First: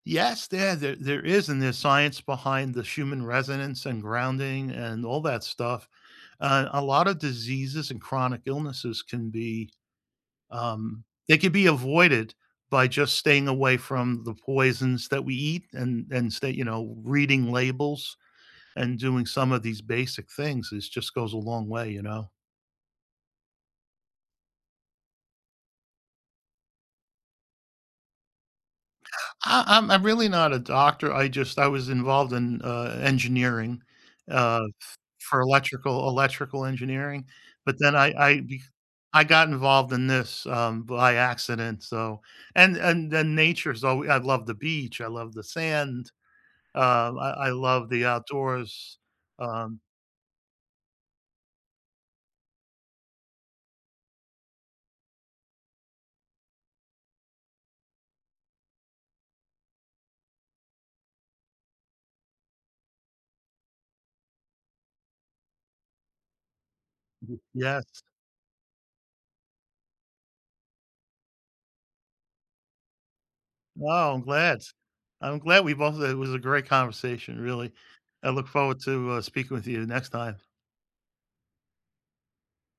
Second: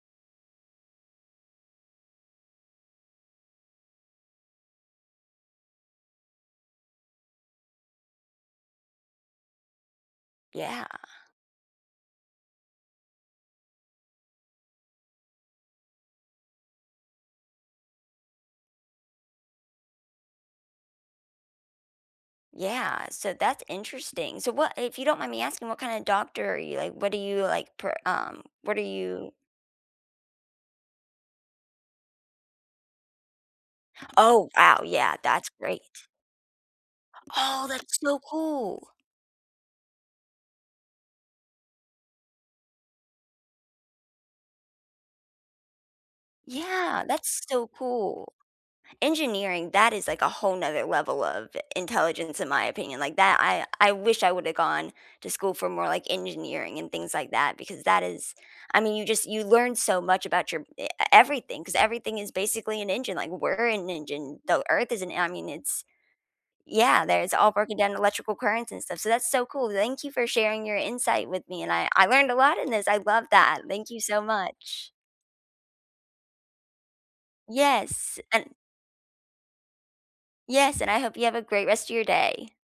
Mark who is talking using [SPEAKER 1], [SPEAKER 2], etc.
[SPEAKER 1] Yes, there there there is and there's science behind the human resonance, and grounding, and all that stuff, uh, and a lot of diseases and chronic illnesses can be,
[SPEAKER 2] Yeah.
[SPEAKER 1] um they could be avoided by just staying away from the poisons that we eat and and stay you know, reading labels and doing some of these basic things is just goes a long way, you know?
[SPEAKER 2] Yeah, so that's interesting, so what if you don't mind me asking, what kinda doctor are you? Like, what do you, like, per um, what are you
[SPEAKER 1] Uh, I'm I'm really not a doctor, I just I was involved in, uh, engineering,
[SPEAKER 2] Oh,
[SPEAKER 1] uh,
[SPEAKER 2] wow,
[SPEAKER 1] f
[SPEAKER 2] yeah,
[SPEAKER 1] for
[SPEAKER 2] that's great.
[SPEAKER 1] electrical electrical engineering,
[SPEAKER 2] Oh,
[SPEAKER 1] but then
[SPEAKER 2] that's
[SPEAKER 1] I
[SPEAKER 2] so
[SPEAKER 1] I be
[SPEAKER 2] cool!
[SPEAKER 1] I got involved in this, um, by accident so and and and nature's alw I love the beach, I love the sand,
[SPEAKER 2] Yeah,
[SPEAKER 1] uh,
[SPEAKER 2] that's
[SPEAKER 1] I I
[SPEAKER 2] so
[SPEAKER 1] love the
[SPEAKER 2] cool.
[SPEAKER 1] outdoors,
[SPEAKER 2] Engineering,
[SPEAKER 1] um
[SPEAKER 2] that is like a whole another level of intelligence, in my opinion, like that I I wish I woulda gone to school for more, like, engineering and things like that because that is I mean, you just you learn so much about your e everything 'cause everything is basically an engine, like, we're an engine, the earth is an I mean, it's yeah, there's all broken down
[SPEAKER 1] Yes.
[SPEAKER 2] electrical currents and stuff, so that's so cool, thank you for sharing your insight with me and I I learned a lot in this, I love that, thank you
[SPEAKER 1] Wow,
[SPEAKER 2] so
[SPEAKER 1] I'm glad.
[SPEAKER 2] much.
[SPEAKER 1] I'm glad we both it was a great conversation, really.
[SPEAKER 2] Yes,
[SPEAKER 1] I look
[SPEAKER 2] and
[SPEAKER 1] forward to, uh, speaking with you the next time.
[SPEAKER 2] yes, and I hope you have a great rest of your day.